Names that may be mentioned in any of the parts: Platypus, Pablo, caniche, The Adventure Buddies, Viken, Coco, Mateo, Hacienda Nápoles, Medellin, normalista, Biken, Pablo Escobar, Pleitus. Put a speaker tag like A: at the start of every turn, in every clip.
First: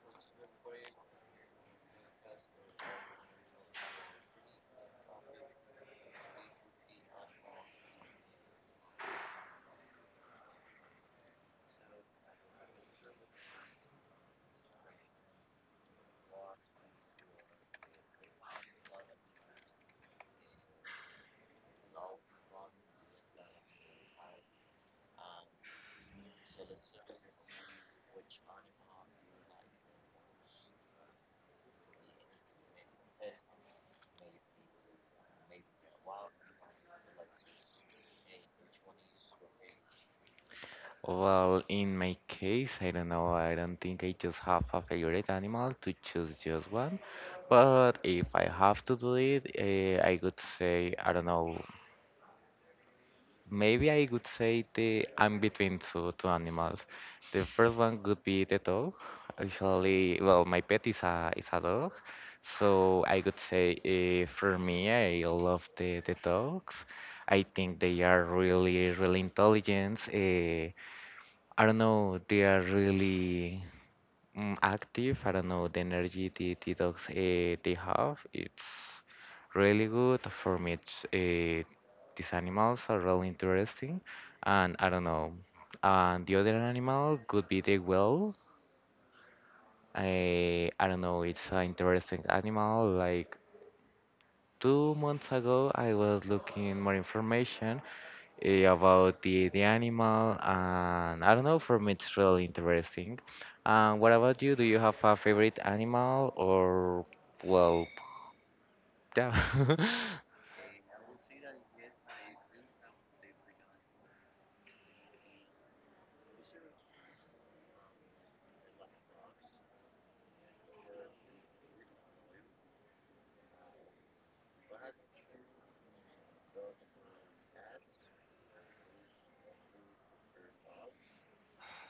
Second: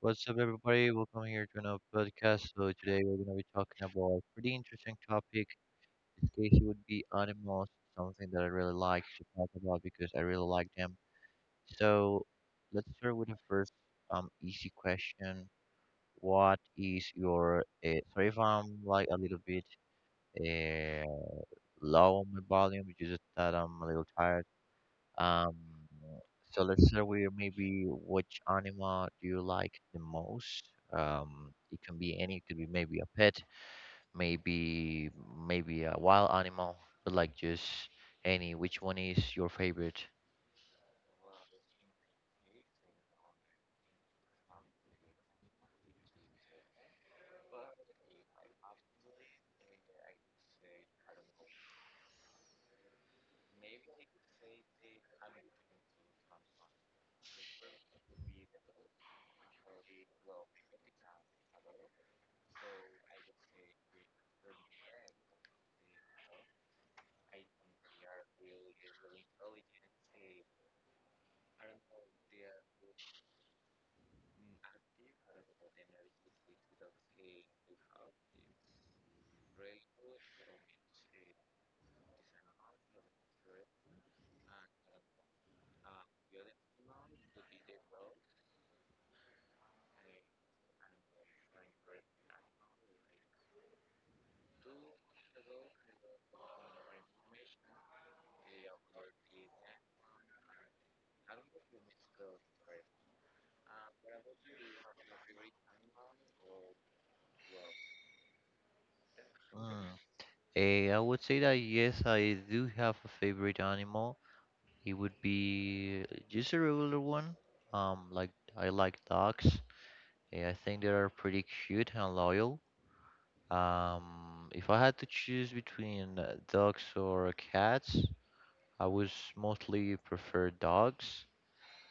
A: What's up, everybody? Welcome here to another podcast. So today we're gonna be talking about a pretty interesting topic. In this case, it would be animals, something that I really like to talk about because I really like them. So let's start with the first easy question. What is your sorry if I'm like a little bit uh, low on my volume, it's just that I'm a little tired. Um, so let's start with maybe which animal do you like the most? It can be any, it could be maybe a pet, maybe maybe a wild animal, but like just any. Which one is your favorite?
B: Well, in my case, I don't know. I don't think I just have a favorite animal to choose just one. But if I have to do it, I would say, I don't know, maybe I would say the I'm between two animals. The first one would be the dog. Usually, well, my pet is a dog. So I would say for me, I love the dogs. I think they are really intelligent. I don't know, they are really active. I don't know, the energy the dogs they have, it's really good for me. It's, these animals are really interesting, and I don't know. And the other animal could be the whale. I don't know, it's an interesting animal. Like 2 months ago, I was looking more information, about the animal, and I don't know, for me it's really interesting. And what about you? Do you have a favorite animal or well, yeah?
A: Mm. Eh, I would say that yes, I do have a favorite animal. It would be just a regular one. Like I like dogs. Eh, I think they are pretty cute and loyal. If I had to choose between dogs or cats, I would mostly prefer dogs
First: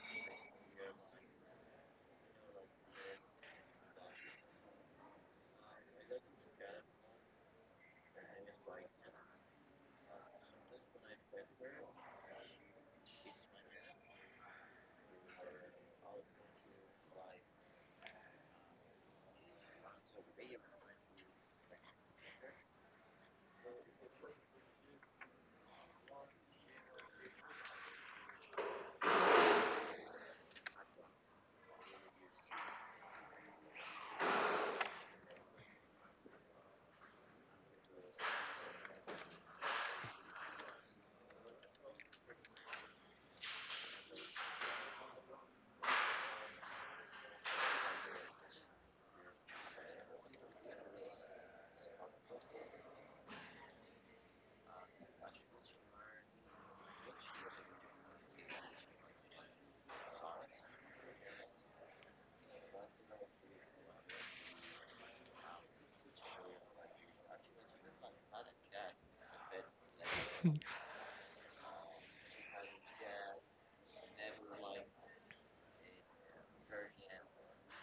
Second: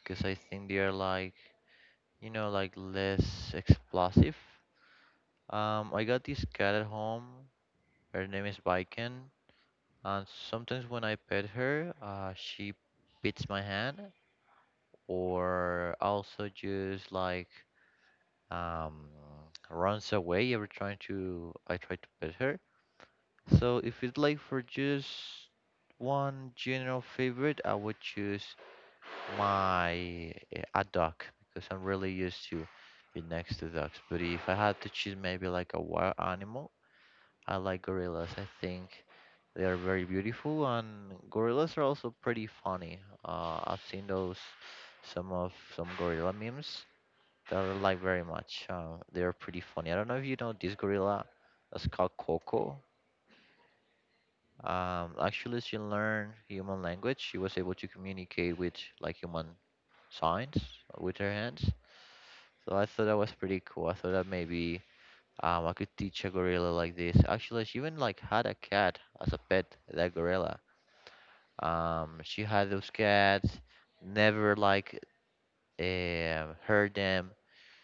A: because I think they are like, like less explosive. I got this cat at home. Her name is Viken, and sometimes when I pet her, she bites my hand, or also just like um runs away every time to I try to pet her. So if it's like for just one general favorite, I would choose my a duck because I'm really used to be next to ducks. But if I had to choose maybe like a wild animal, I like gorillas. I think they are very beautiful and gorillas are also pretty funny. I've seen those some gorilla memes that I like very much. They are pretty funny. I don't know if you know this gorilla that's called Coco. Actually, she learned human language. She was able to communicate with like human signs with her hands. So I thought that was pretty cool. I thought that maybe I could teach a gorilla like this. Actually, she even like had a cat as a pet. That gorilla. She had those cats. Never like hurt them.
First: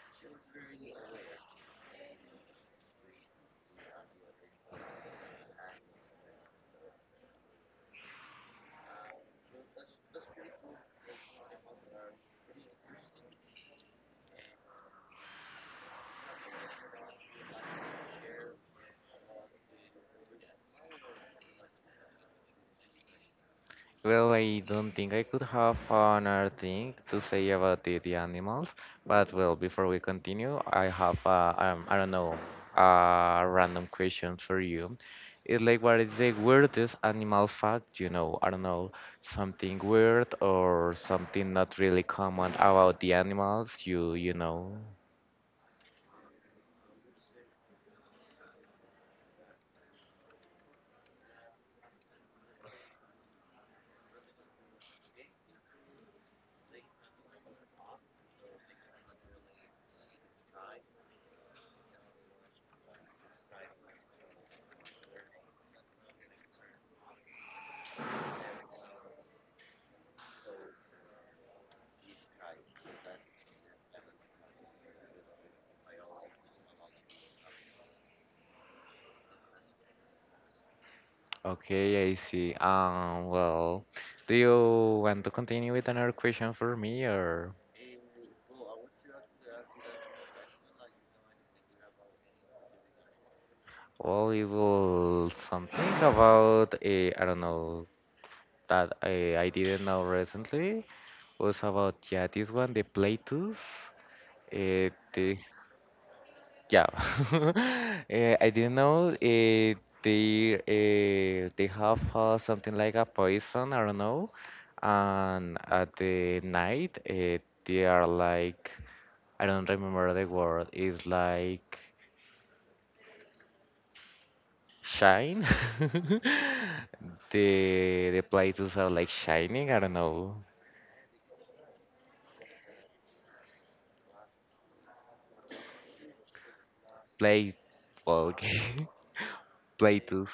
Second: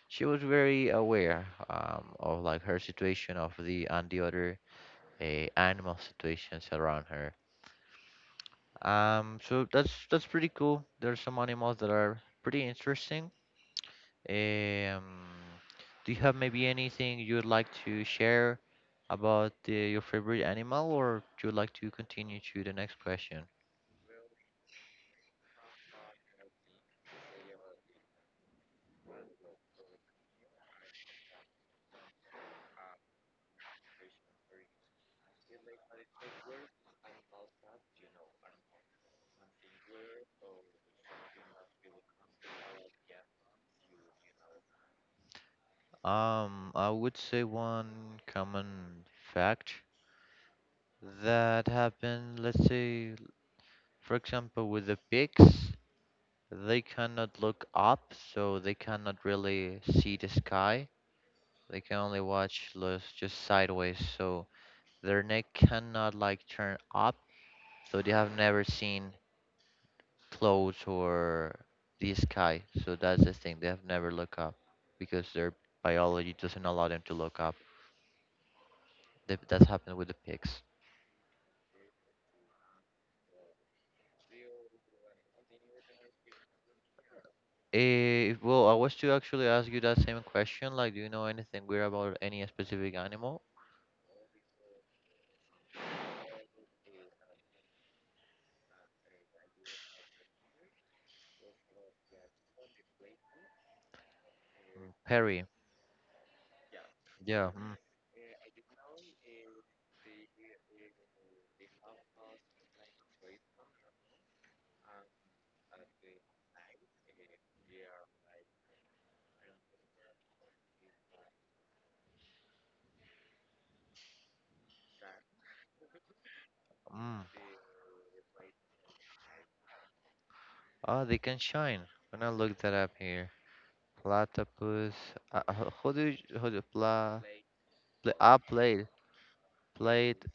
A: She was very aware of like her situation of the and the other animal situations around her. So that's pretty cool. There's some animals that are pretty interesting. Um, do you have maybe anything you would like to share about your favorite animal, or do you like to continue to the next question?
B: Well, I don't think I could have another thing to say about the animals, but well, before we continue, I have I don't know, a random question for you. It's like, what is the weirdest animal fact you know? I don't know, something weird or something not really common about the animals you know.
A: I would say one common fact that happened, let's say, for example, with the pigs, they cannot look up, so they cannot really see the sky. They can only watch los just sideways, so their neck cannot like turn up, so they have never seen clouds or the sky. So that's the thing, they have never look up because their biology doesn't allow them to look up. That's happened with the pigs.
B: Okay, I see. Well, do you want to continue with another question for me or?
A: Eh, well, I was to actually ask you that same question. Like, do you know anything weird about any specific animal?
B: Well, it was something about I don't know, that I didn't know recently, was about, yeah, this one, the Pleitus. Uh,
A: Mm,
B: the,
A: Perry.
B: yeah,
A: Yeah. Mm,
B: I didn't know, they have, something like a poison. I don't know, and at the night, they are like, I don't remember the word. It's like shine.
A: mm.
B: the the Pleitos are like shining. I don't know.
A: Oh, they can shine. I'm gonna look that up here. Platypus. How do you, pla,
B: Play,
A: pla,
B: well,
A: ah, plate,
B: okay.
A: plate,
B: Pleitos.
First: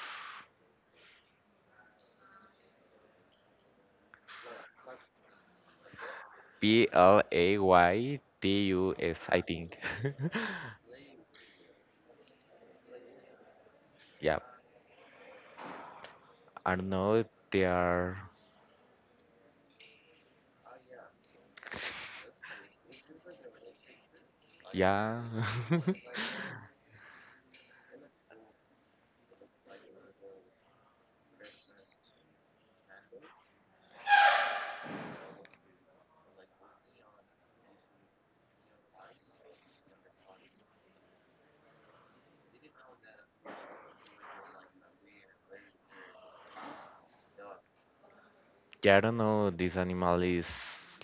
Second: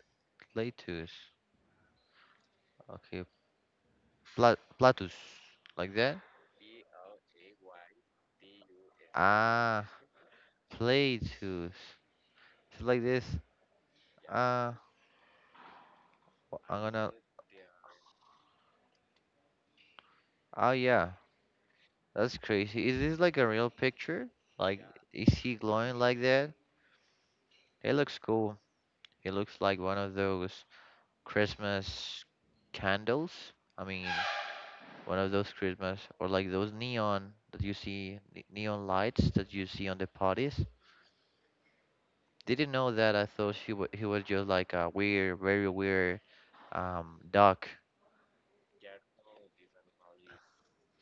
A: platus. Okay, pla, platus, like that.
B: Playtus, I think.
A: Ah, platus. It's like this.
B: Yeah.
A: Ah, well,
B: I
A: I'm
B: don't
A: gonna.
B: know. They are.
A: Oh yeah, that's crazy. Is this like a real picture? Like,
B: Yeah.
A: is he glowing like that? It looks cool. It looks like one of those Christmas candles. I mean, one of those Christmas or like those neon that you see neon lights that you see on the parties. Didn't know that. I thought she wa he was just like a weird, very weird duck.
B: Yeah. I don't know. This animal is,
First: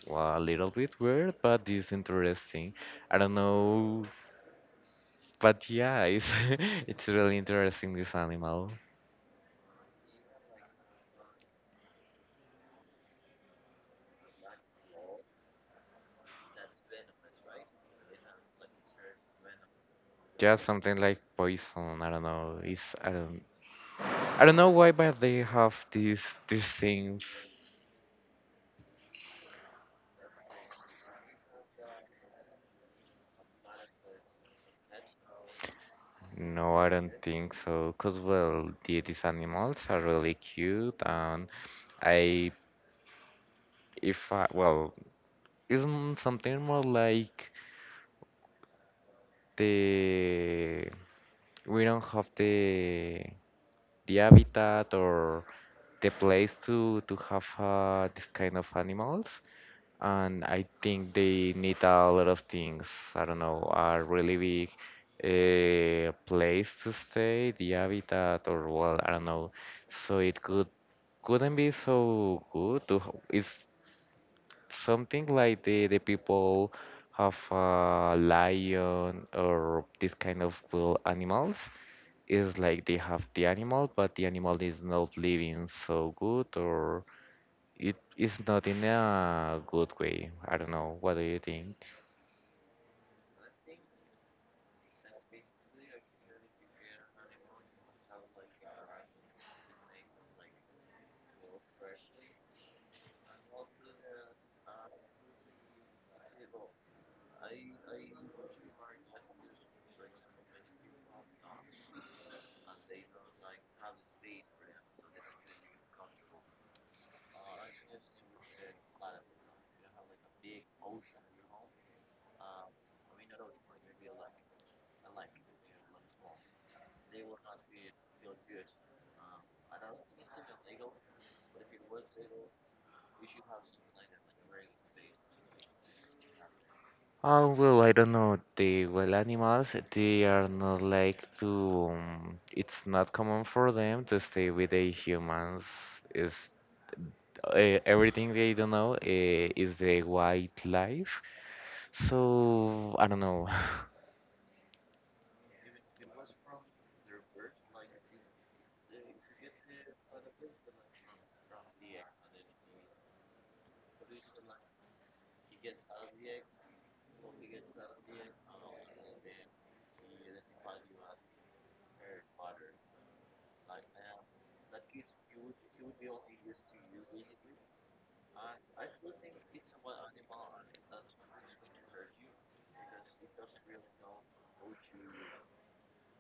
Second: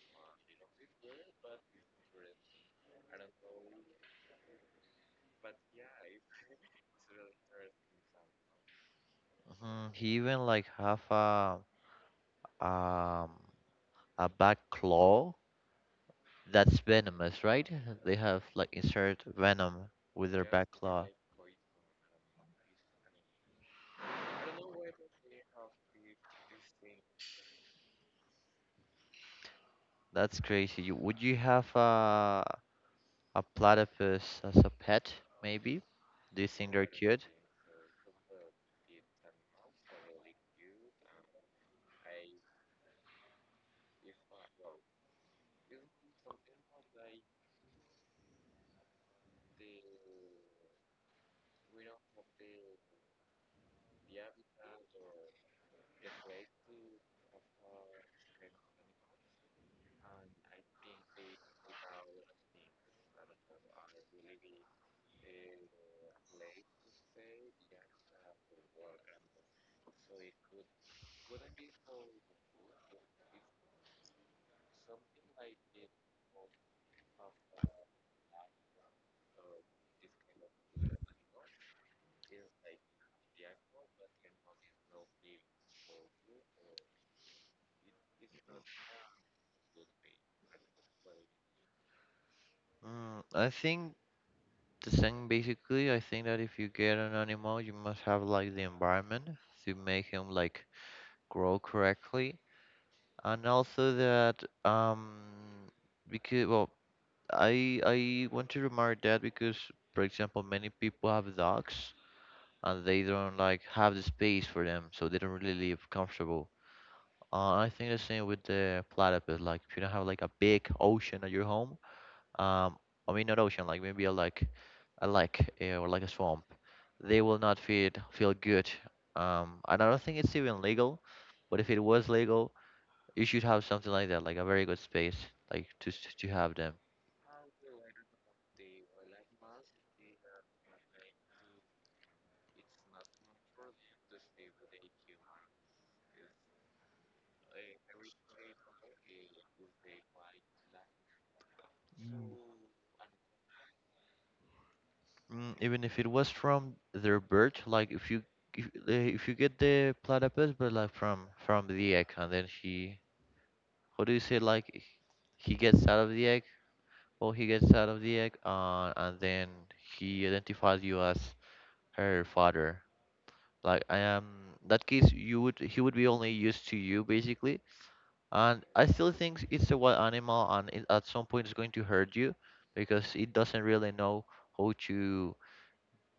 B: well, a little bit weird, but it's interesting. I don't know. But yeah, it's it's really interesting, this animal.
A: He even like have um a back claw that's venomous, right? They have like insert venom with their Yeah,
B: Just
A: back
B: something
A: claw. Like
B: like poison. I don't know. It's, I don't, I don't know why, but they have these things.
A: that's crazy. You, would you have a platypus as a pet, maybe? Do you think
B: No,
A: No, they're
B: I don't
A: cute?
B: think so. Cause well, these animals are really cute, and I, if I, well, isn't something more like the we don't have the habitat or the place to have this kind of animals. And I think they need a lot of things. I don't know, a really big, place to stay, the habitat, or well, I don't know. So it could, couldn't be so good. To, h- it's something like the people have a lion or this kind of cool animals. It's like they have the animal, but the animal is not living so good, or it is not in a good way. I don't know. What do you think?
A: I think the thing basically, I think that if you get an animal, you must have like the environment to make him like grow correctly, and also that because well, I want to remark that because for example, many people have dogs and they don't like have the space for them, so they don't really live comfortable. I think the same with the platypus. Like if you don't have like a big ocean at your home, um, I mean not ocean, like maybe a like a lake eh, or like a swamp they will not feel good. And I don't think it's even legal, but if it was legal, you should have something like that, like a very good space, like to have them.
B: Oh, well, I don't know. The wild animals, they are not like to. It's not common for them to stay with the humans. Is, everything they don't know, is the wildlife. So I don't know.
A: Mm, even if it was from their birth, like if you if you get the platypus, but like from the egg, and then he, what do you say, like he gets out of the egg, or he gets out of the egg, and then he identifies you as her father. Like I am that case you would he would be only used to you basically, and I still think it's a wild animal, and it, at some point it's going to hurt you because it doesn't really know how to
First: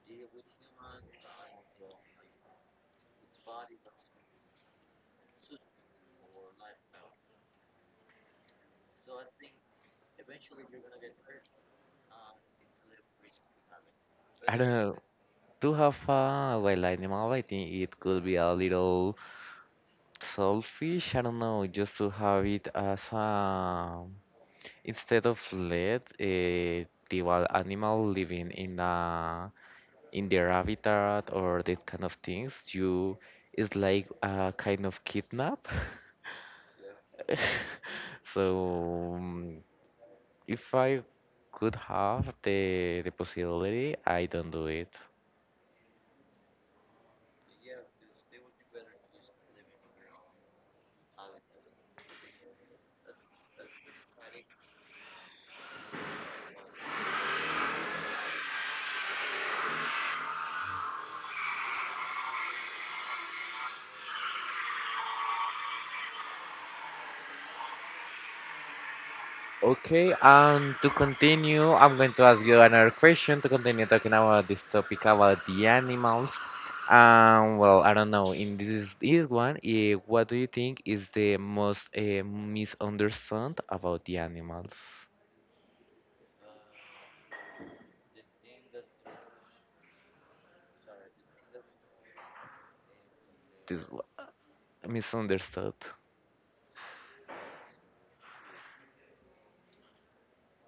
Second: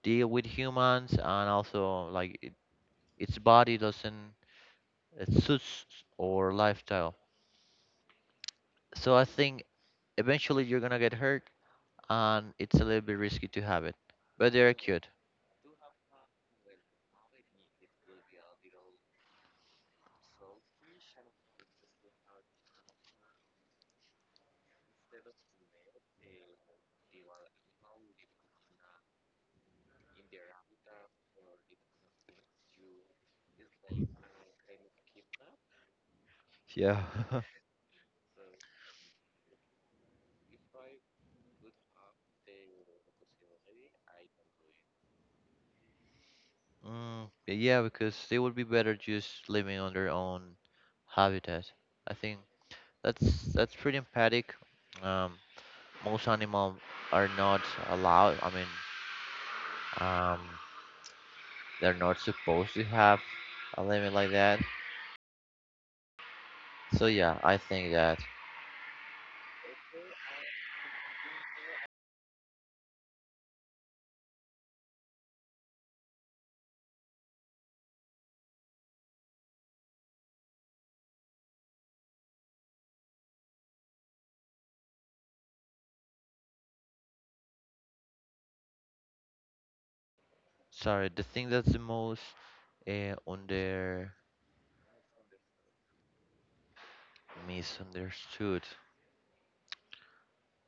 A: deal with humans, and also like it, its body doesn't it suits or lifestyle. So I think eventually you're gonna get hurt, and it's a little bit risky to have it, but
B: I don't
A: they're
B: know.
A: cute.
B: To have a wild animal, I think it could be a little selfish. I don't know. Just to have it as a, instead of lead, the wild animal living in a, in their habitat or that kind of things, you, is like a kind of kidnap.
A: Yeah.
B: So if I could have the possibility, I don't do it.
A: Mm, yeah, because they would be better just living on their own habitat. I think that's that's pretty empathic. Um, most animals are not allowed. I mean, um, they're not supposed to have a limit like that. So yeah, I think that.
B: Okay, and to continue, I'm going to ask you another question to continue talking about this topic about the animals. Well, I don't know. In this one, what do you think is the most misunderstood about the animals?
A: Sorry, the thing that's the most
B: This one-
A: under
B: misunderstood.
A: misunderstood.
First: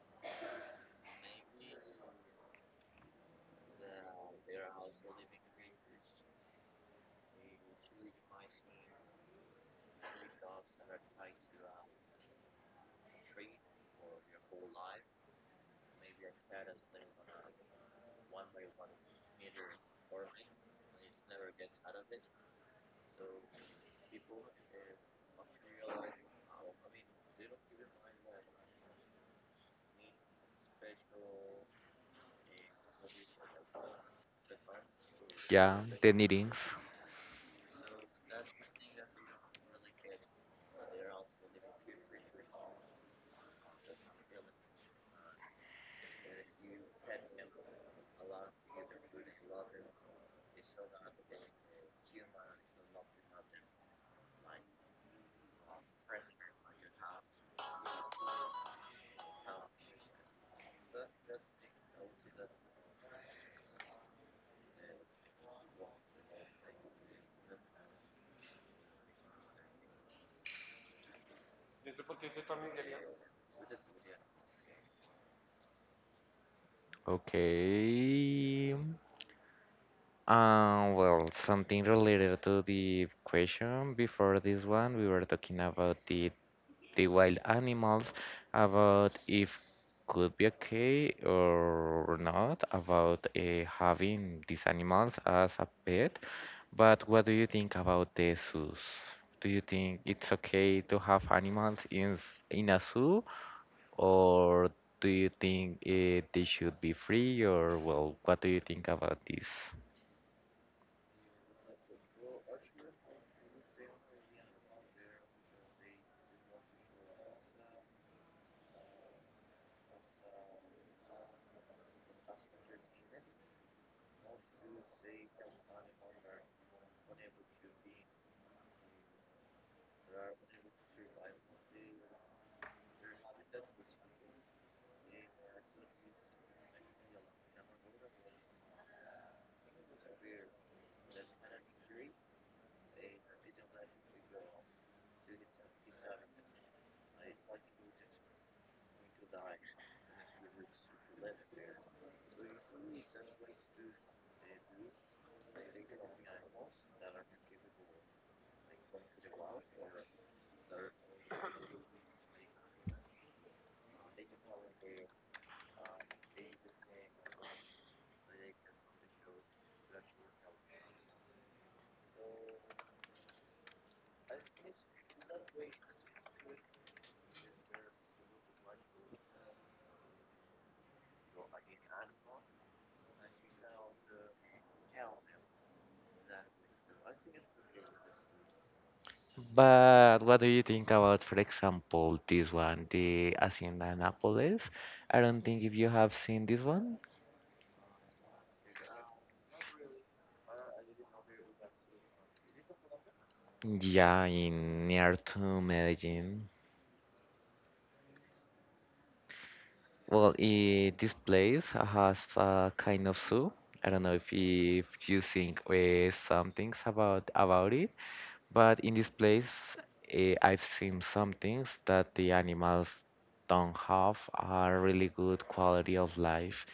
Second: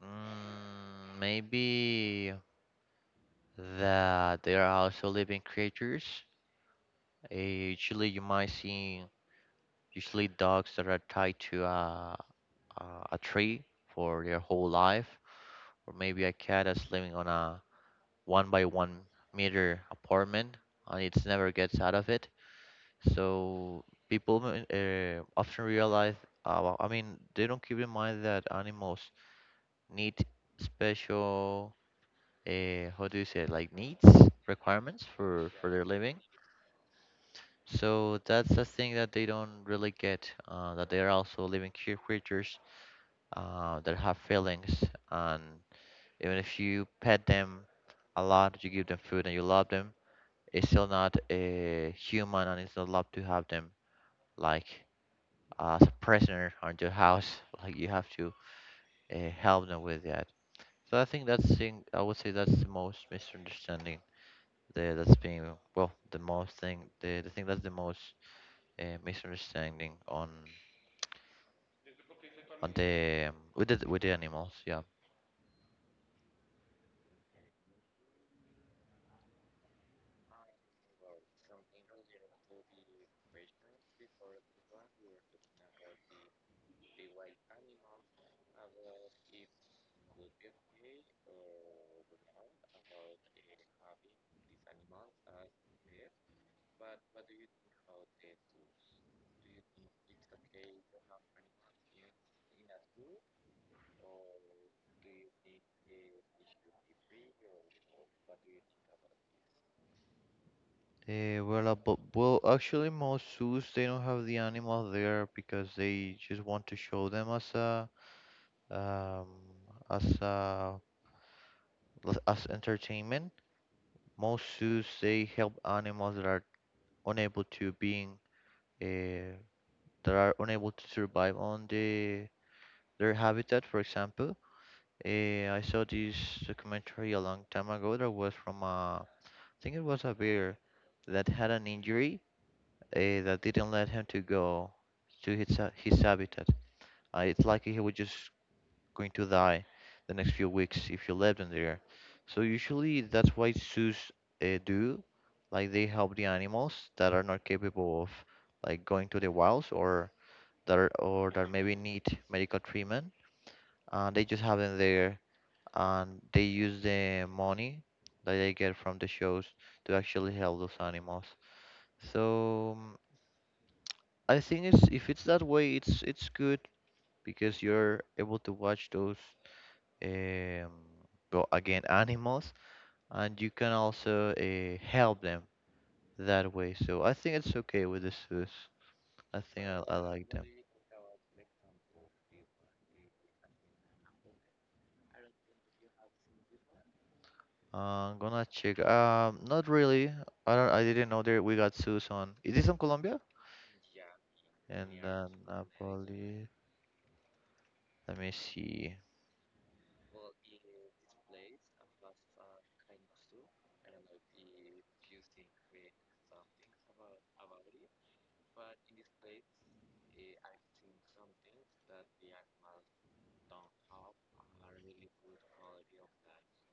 A: Mm, maybe that they are also living creatures. Usually, you might see. Usually, dogs that are tied to a, a tree for their whole life, or maybe a cat that's living on a one by one meter apartment and it never gets out of it. So people often realize, well, I mean, they don't keep in mind that animals need special, how do you say, it, like needs, requirements for
B: Yeah,
A: their
B: the
A: living.
B: meetings.
A: So that's a thing that they don't really get, that they are also living creatures that have feelings, and even if you pet them a lot, you give them food, and you love them, it's still not a human, and it's not love to have them like as a prisoner on your house. Like you have to help them with that. So I think that's thing. I would say that's the most misunderstanding. The, that's being well the most thing the thing that's the most misunderstanding on the with the with the animals yeah.
B: Okay. Well, something related to the question before this one, we were talking about the wild animals, about if could be okay or not, about having these animals as a pet. But what do you think about the zoos? Do you think it's okay to have animals in s- in a zoo, or do you think, they should be free, or well, what do you think about this?
A: Eh, well, but, well, actually, most zoos they don't have the animals there because they just want to show them as a um, as a as entertainment. Most zoos they help animals that are unable to being uh, that are unable to survive on their habitat. For example, I saw this documentary a long time ago that was from a I think it was a bear that had an injury eh, that didn't let him to go to his, his habitat. It's likely he was just going to die the next few weeks if you left him there. So usually that's why zoos do, like they help the animals that are not capable of like going to the wilds or that are, or that maybe need medical treatment. They just have them there and they use the money that they get from the shows to actually help those animals. So mm, I think it's if it's that way, it's good because you're able to watch those um, well again animals, and you can also help them that way. So I think it's okay with the zoos. I think I
B: But
A: like
B: what
A: them.
B: do you think about, for example, this one, the Hacienda Nápoles? I don't think if you have seen this one.
A: I'm gonna check. Not really. I don't. I didn't know there we got zoos on. Is this on Colombia?
B: Yeah, in
A: And
B: near
A: then
B: to
A: Napoli.
B: Medellin.
A: Let me see.
B: Well, I this place has a kind of zoo. I don't know if you think, some things about it. But in this place, I've seen some things that the animals don't have a really good quality of life.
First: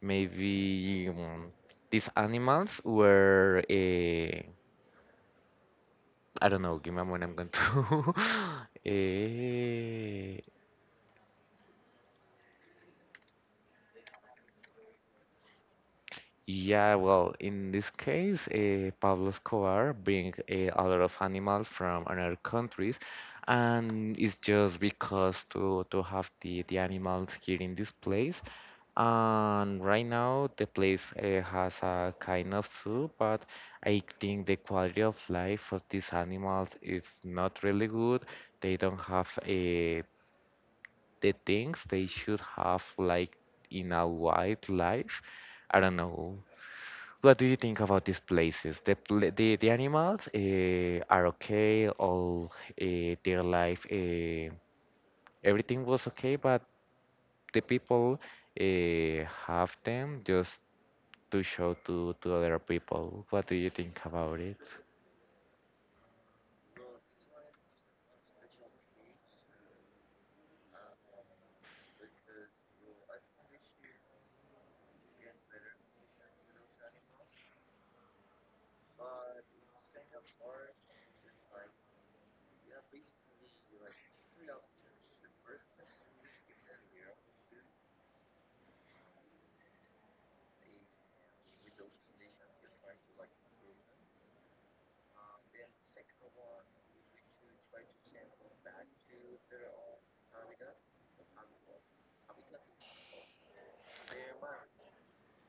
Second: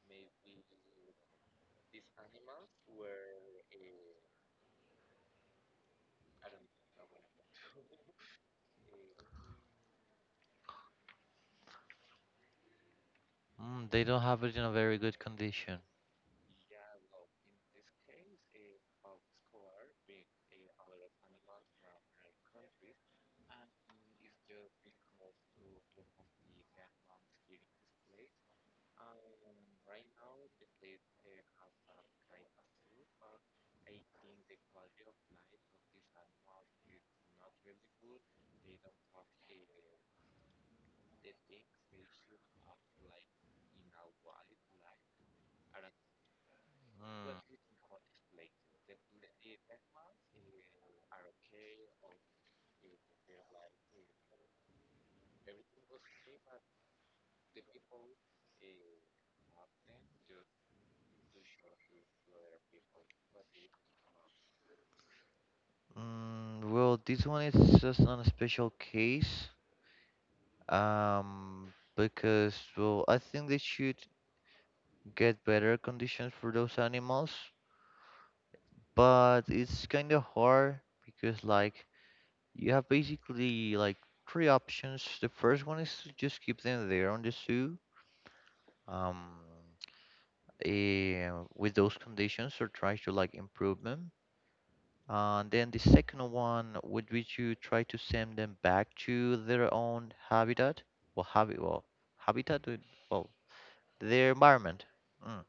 B: Maybe, these animals were, eh, I don't know, give me a moment, I'm going to. Eh,
A: Mm, they don't have it in a very good condition.
B: yeah, well, in this case, eh, Pablo Escobar bring, eh, a lot of animals from other countries, and it's just because to have the animals here in this place. And right now, the place, has a kind of zoo, but I think the quality of life of these animals is not really good. They don't have, the things they should have, like in a wild life. I don't know. What do you think about these places? The pla the animals, are okay, all their life, everything was okay, but the people, have them just to show to other people. What do you think about it?
A: Mm, well, this one is just on a special case, because well, I think they should get better conditions for those animals, but it's kind of hard because like you have basically like three options. The first one is to just keep them there on the zoo, um, with those conditions or try to like improve them. And then the second one would be to try to send them back to their own habitat. Well, habi well, habitat, would- well, their environment. Mm.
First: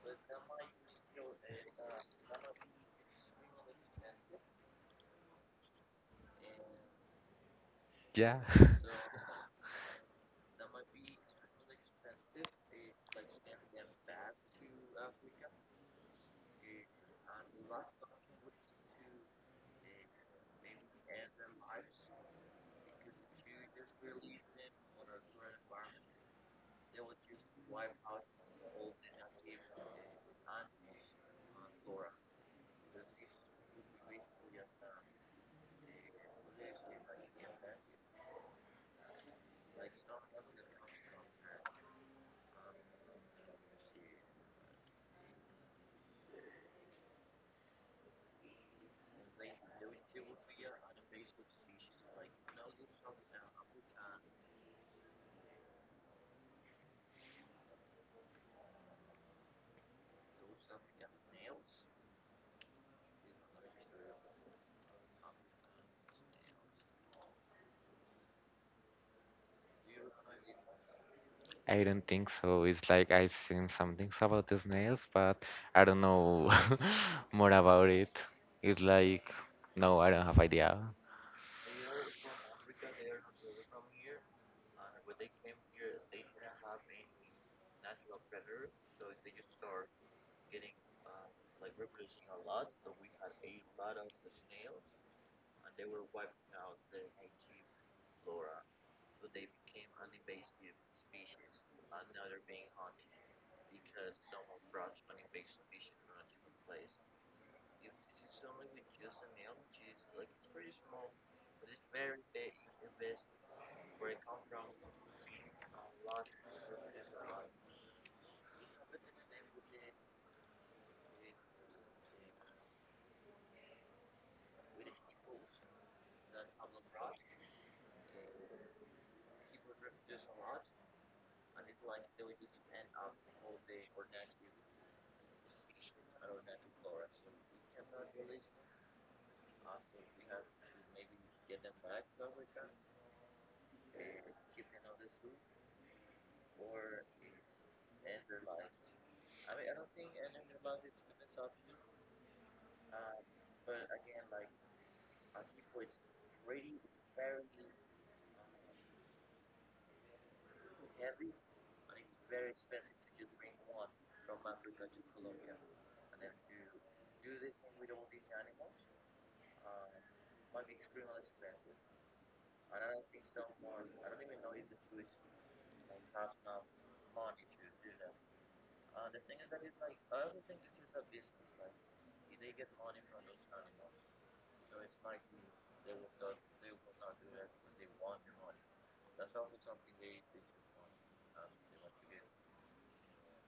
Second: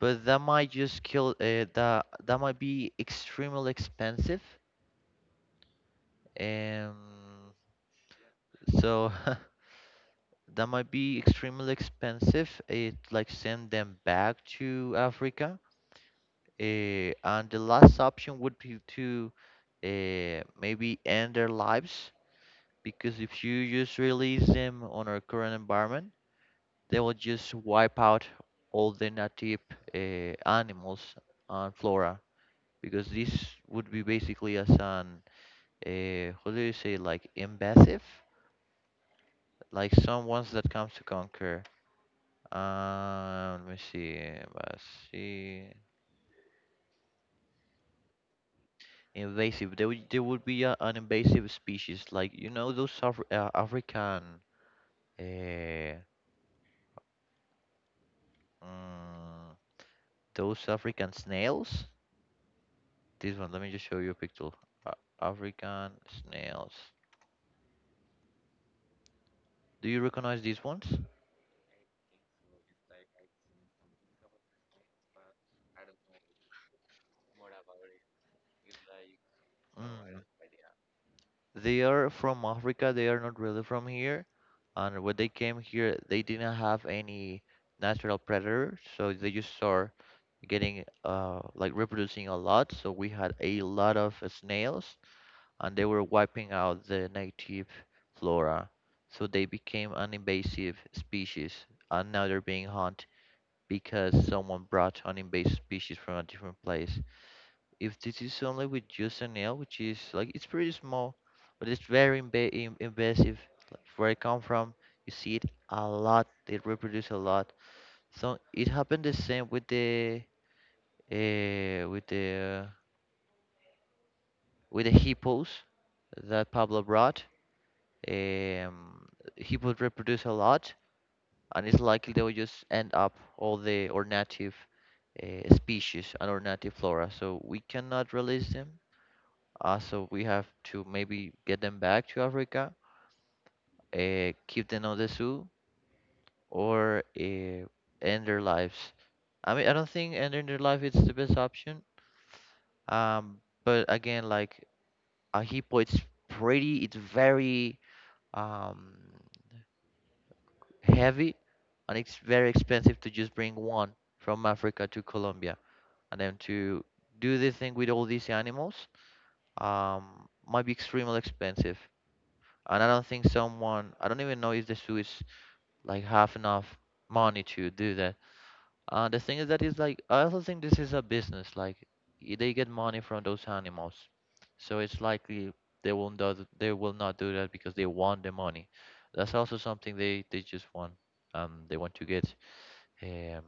A: But that might just kill, that might be extremely expensive. Um,
B: Yeah.
A: so that might be extremely expensive. It like send them back to Africa. And the last option would be to maybe end their lives, because if you just release them on our current environment, they will just wipe out all the native animals and flora, because this would be basically as an how do you say, like invasive, like some ones that comes to conquer. Let me see, let's see, invasive. They would be an invasive species, like you know those African, uh, mm, those African snails. This one, let me just show you a picture. A- African snails. Do you recognize these ones?
B: I don't think so. It's like I've seen some things about the snails, but I don't know more about it. It's like, no, I
A: Mm.
B: don't have idea.
A: They are from Africa. They are not really from here. And when they came here, they didn't have any natural predator, so they just start getting like reproducing a lot. So we had a lot of snails, and they were wiping out the native flora. So they became an invasive species, and now they're being hunted because someone brought an invasive species from a different place. If this is only with just a nail, which is like it's pretty small, but it's very invasive. Like where I come from, you see it a lot. They reproduce a lot. So it happened the same with the uh, with the with the hippos that Pablo brought. Um, Hippos reproduce a lot, and it's likely they will just end up all the or native species and our native flora. So we cannot release them. So we have to maybe get them back to Africa, keep them on the zoo, or end their lives. I mean, I don't think ending their life is the best option. Um, but again, like a hippo, it's pretty, it's very um, heavy, and it's very expensive to just bring one from Africa to Colombia, and then to do this thing with all these animals um, might be extremely expensive. And I don't think someone, I don't even know if the zoo is like have enough money to do that. The thing is that is like, I also think this is a business. Like they get money from those animals, so it's likely they will not do that because they want the money. That's also something they just want. They want to get um,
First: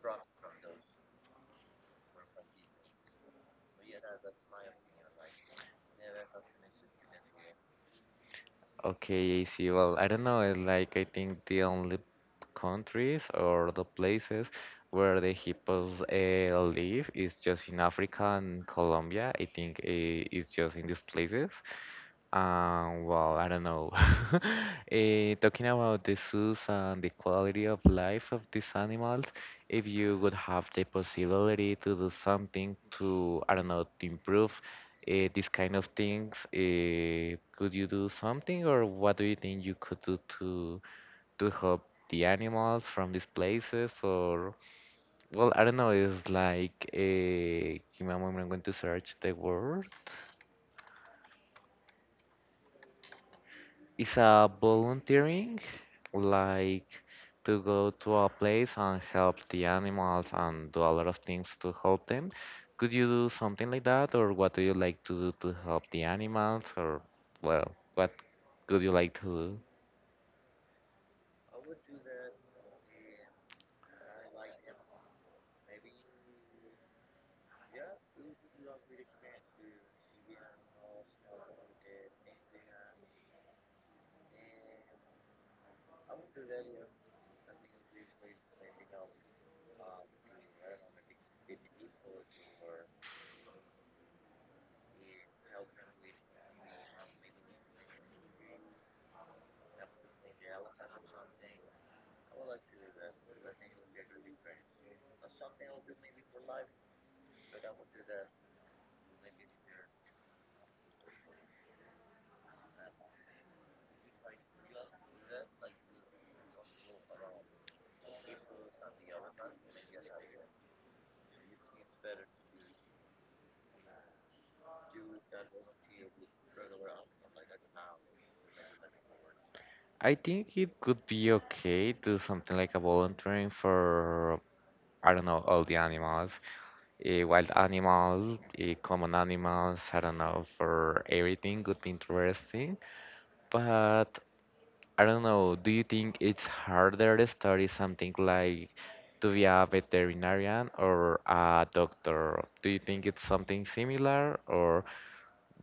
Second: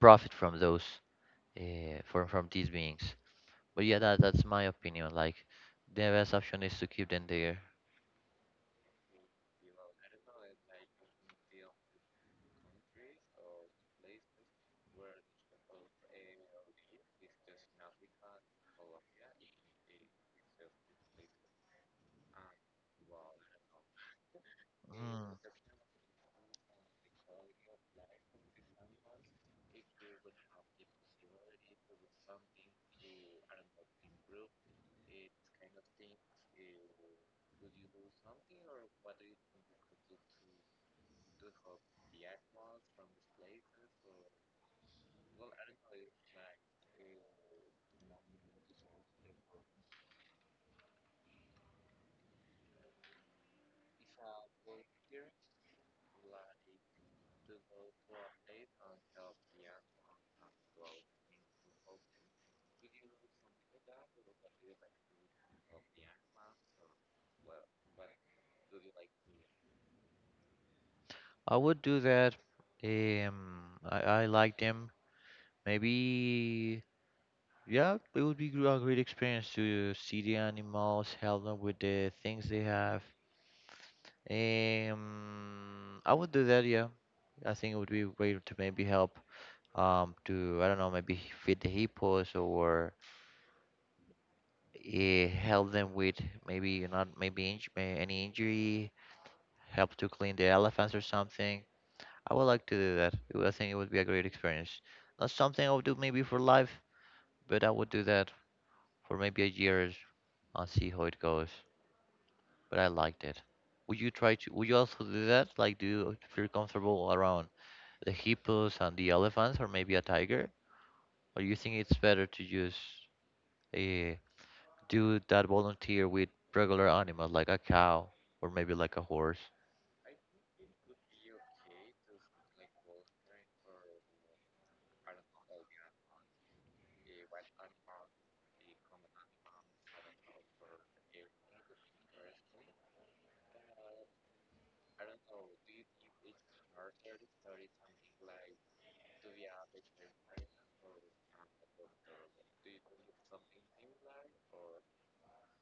A: profit from those from these beings. But yeah, that's my opinion. Like the best option is to keep them there.
B: Okay, AC. Well, I don't know. It's like, I think the only countries or the places where the hippos, live is just in Africa and Colombia. I think, it's just in these places. Well, I don't know.
A: Mm.
B: Eh, talking about the zoos and the quality of life of these animals, if you would have the possibility to do something to, I don't know, to improve, these kind of things, could you do something, or what do you think you could do to help the animals from these places? Or well, I don't know. It's like, give me a moment. I'm going to search the word. It's a volunteering, like to go to a place and help the animals and do a lot of things to help them. Could you do something like that, or what do you like to do to help the animals, or well, what could you like to do?
A: I would do that. I like them. Maybe, yeah, it would be a great experience to see the animals, help them with the things they have. I would do that, yeah. I think it would be a way to maybe help, to, I don't know, maybe feed the hippos or help them with maybe not maybe inj may- any injury, help to clean the elephants or something. I would like to do that. I think it would be a great experience. Not something I would do maybe for life, but I would do that for maybe a year and see how it goes. But I liked it. Would you try to? Would you also do that? Like, do you feel comfortable around the hippos and the elephants, or maybe a tiger? Or you think it's better to just uh, do that volunteer with regular animals like a cow or maybe like a horse.
B: I think it could be okay to something like a volunteering for, I don't know, all the animals, wild animals, common animals. I don't know, for everything could be interesting. But I don't know, do you think it's harder to study something like to be a veterinarian or a doctor? Do you think it's something similar, or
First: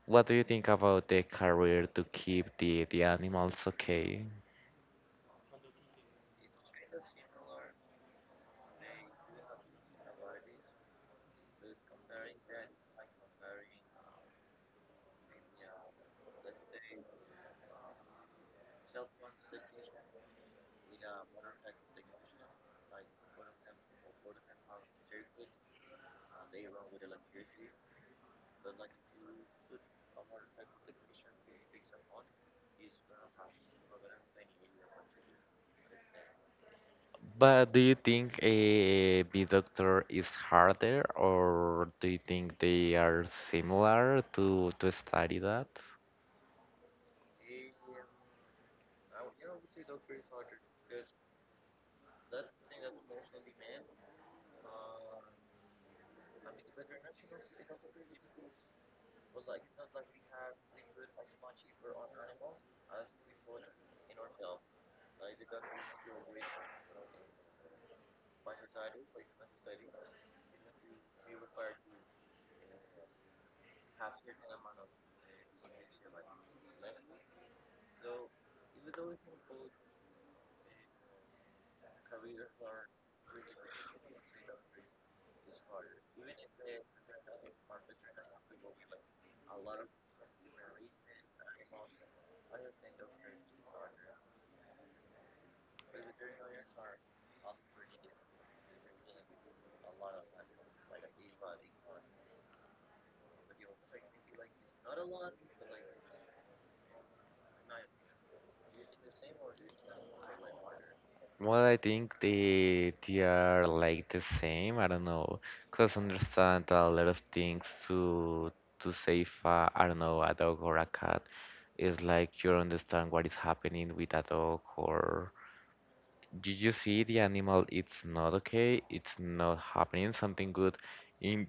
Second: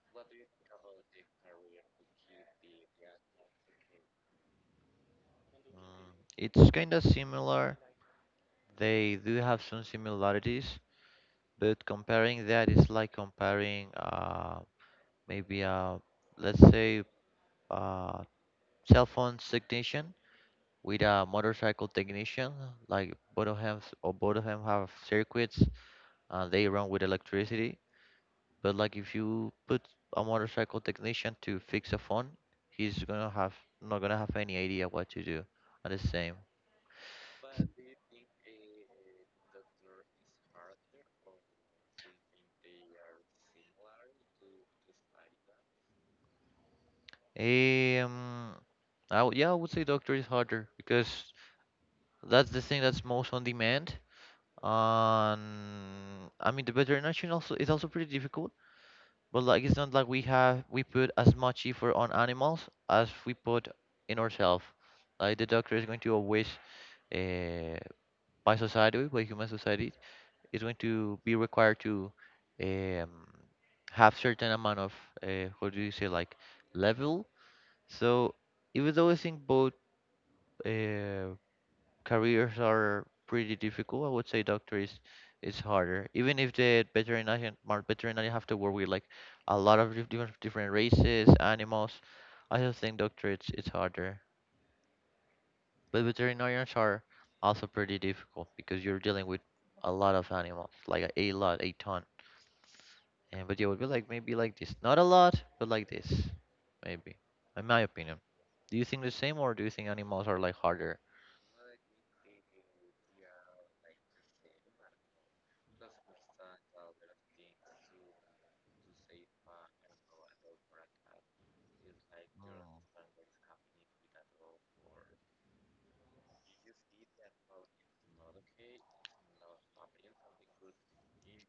B: what do you think about the career to keep the animals okay?
A: Mm, it's kind of similar. They do have some similarities, but comparing that is like comparing maybe a, let's say uh, cell phone technician with a motorcycle technician. Like both of them, or both of them have circuits and they run with electricity. But like if you put a motorcycle technician to fix a phone, he's gonna have, not gonna have any idea what to do. And the same.
B: But do you think a bee doctor is harder, or do you think they are similar to study that?
A: Um, yeah, I would say doctor is harder because that's the thing that's most on demand. I mean the veterinarian also is also pretty difficult, but like it's not like we have, we put as much effort on animals as we put in ourselves. Like the doctor is going to always uh, by society, by human society, is going to be required to um, have certain amount of what do you say, like level. So even though I think both uh, careers are pretty difficult, I would say doctor is harder. Even if the veterinarian, veterinary have to work with like a lot of different races, animals. I just think doctor it's harder. But veterinarians are also pretty difficult because you're dealing with a lot of animals, like a lot, a ton. And but yeah, it would be like maybe like this. Not a lot, but like this. Maybe. In my opinion. Do you think the same, or do you think animals are like harder?
B: Well, I think they are like the same. I don't know, cause understand a lot of things to save. I don't know, a dog or a cat. It's like you
A: Mm.
B: understand what is happening with a dog, or you see the animal. It's not okay. It's not happening. Something good in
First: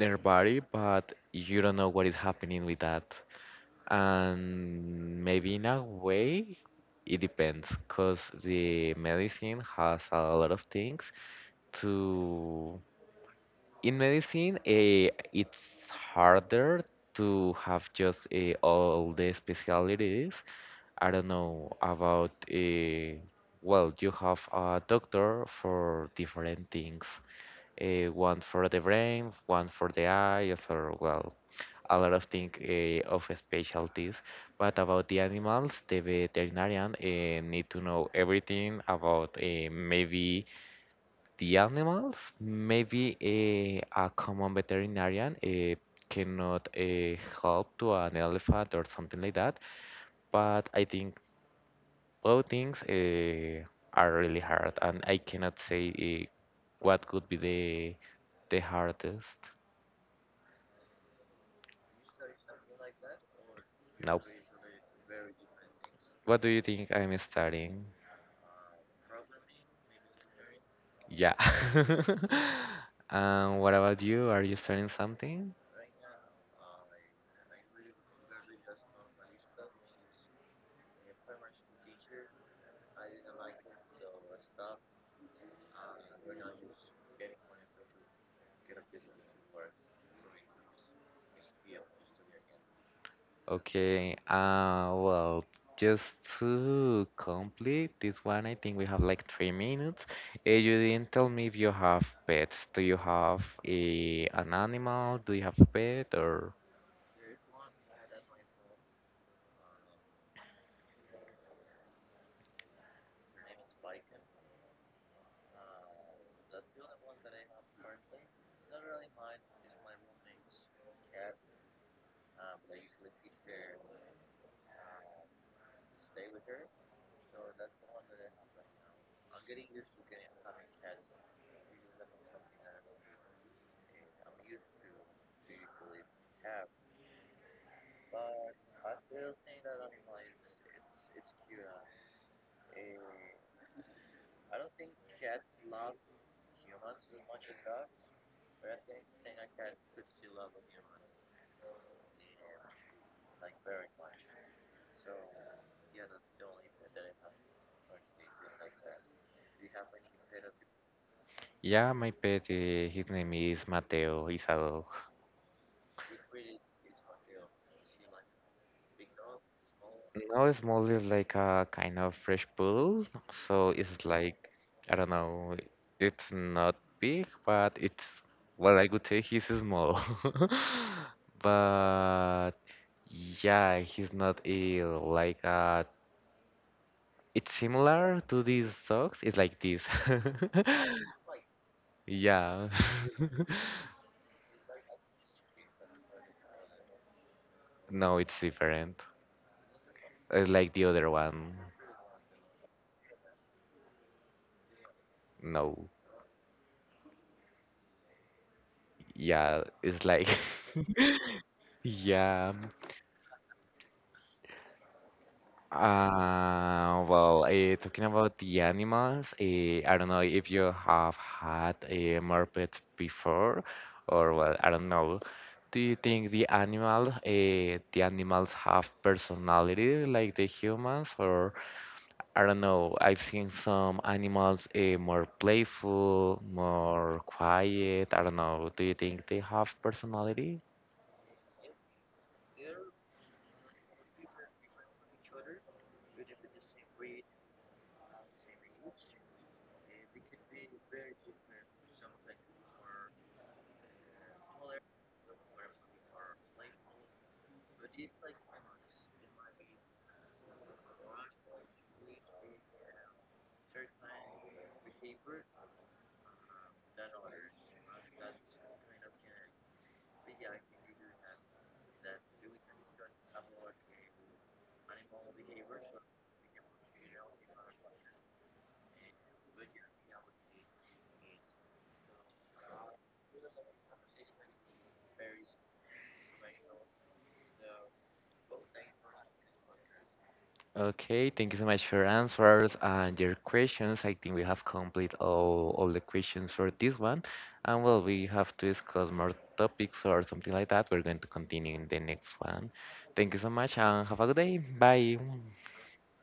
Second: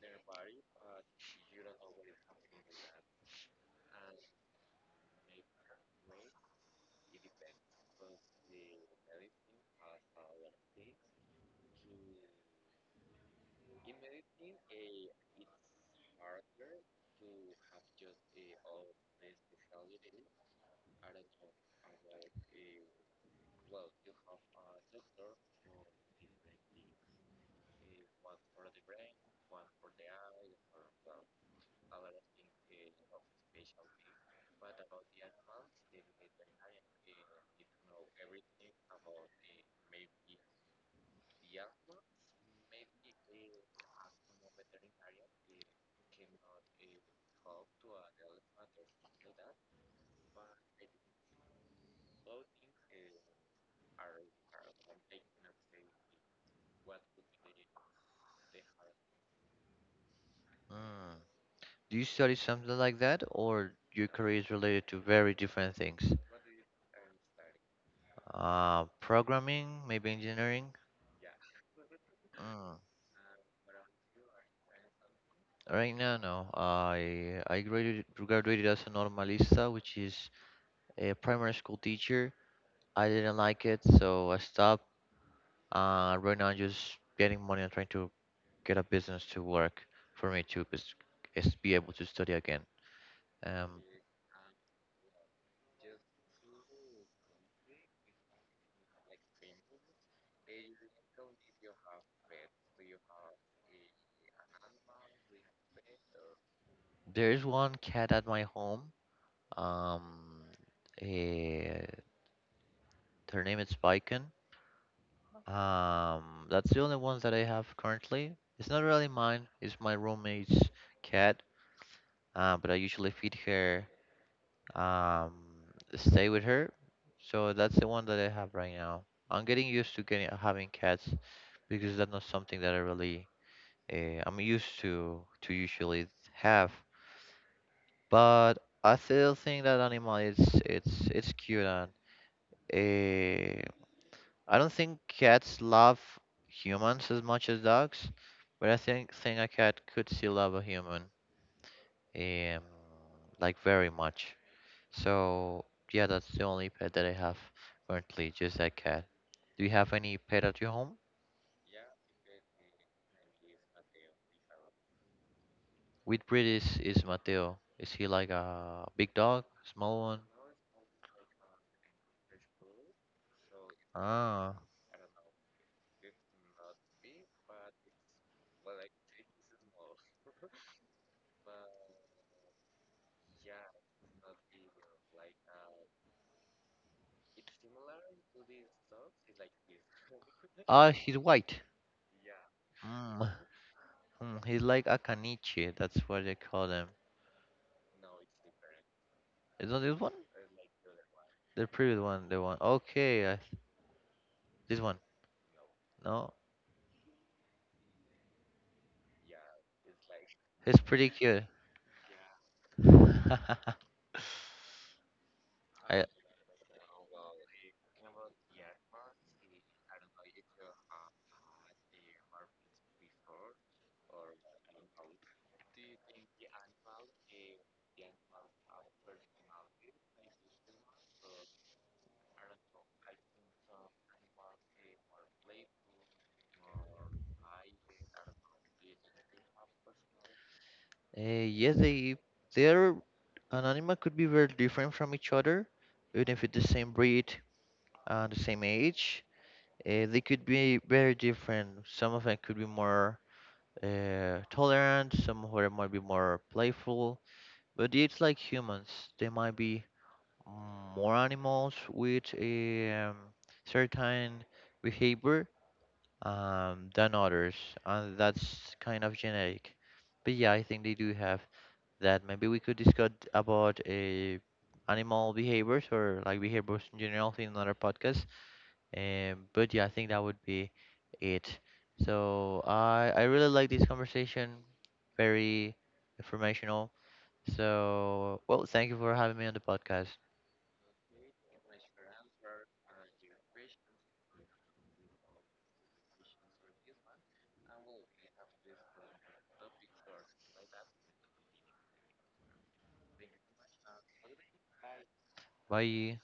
B: their body, but you don't know what is happening with that. And maybe in a way, it depends, because the medicine has a lot of things to. In medicine, eh, it's harder to have just, eh, all the specialties. I don't know about. Eh, well, you have a doctor for different things. Eh, one for the brain, one for the eyes, or well, a lot of things, of specialties. But about the animals, the veterinarian, need to know everything about, maybe the animals. Maybe, a common veterinarian, cannot, help to an elephant or something like that. But I think both things, are really hard, and I cannot say, what could be the hardest.
A: Mm. Do you study something like that, or your
B: Now,
A: career is related to very different things?
B: what do you think I'm studying?
A: Programming, maybe engineering?
B: Yeah.
A: Mm.
B: What about you? Are you studying something?
A: Right now, no. I graduated as a normalista, which is a primary school teacher. I didn't like it, so I stopped. Right now, I'm just getting money and trying to get a business to work for me to bes- is be able to study again. Um,
B: Okay. Well, just to complete this one, I think we have like 3 minutes. You didn't tell me if you have pets. Do you have a an animal? Do you have a pet? Or
A: there is one cat at my home. Um, eh, her name is Biken. That's the only ones that I have currently. It's not really mine. It's my roommate's cat. But I usually feed her. Um, Stay with her. So that's the one that I have right now. I'm getting used to getting having cats, because that's not something that I really I'm used to usually have. But I still think that animal is, it's cute and uh, I don't think cats love humans as much as dogs, but I think a cat could still love a human um like very much. So yeah, that's the only pet that I have currently, just that cat. Do you have any pet at your home?
B: yeah, my pet. His name is Mateo. He's Isado.
A: With breed is Mateo? Is he like a big dog, small one?
B: Now it's mostly like a kind of fresh pool, so it's like,
A: Ah,
B: I don't know. It's not big, but it's, well, I would say he's small. But yeah, he's not ill. Like, it's similar to these socks. It's like this.
A: ah, he's white.
B: Yeah.
A: Mm. Mm, he's like a caniche. That's what they call them.
B: No, it's different.
A: Is not this one?
B: It's like the other one.
A: The previous one, the one. Okay, I, this one.
B: No.
A: No,
B: Yeah, it's like
A: he's pretty cute.
B: yeah.
A: I,
B: Well, talking about the animals, I don't know if you have had a mermaid before, or well, I don't know. Do you think the animal, the animals have personality like the humans, or, I don't know. I've seen some animals, more playful, more quiet. I don't know. Do you think they have personality?
A: eh, yes, they their an animal could be very different from each other, even if it's the same breed, the same age. They could be very different. Some of them could be more tolerant, some of them might be more playful. But it's like humans, they might be more animals with a certain behavior, than others, and that's kind of genetic. But yeah, I think they do have that. Maybe we could discuss about animal behaviors, or like behaviors in general, in another podcast, but yeah, I think that would be it. So I really like this conversation, very informational. So well, thank you for having me on the podcast.
B: Okay, thank you so much for answers and your questions. I think we have complete all the questions for this one. And well, we have to discuss more topics or something like that. We're going to continue in the next one. Thank you so much and have a good day. Bye.
A: Bye.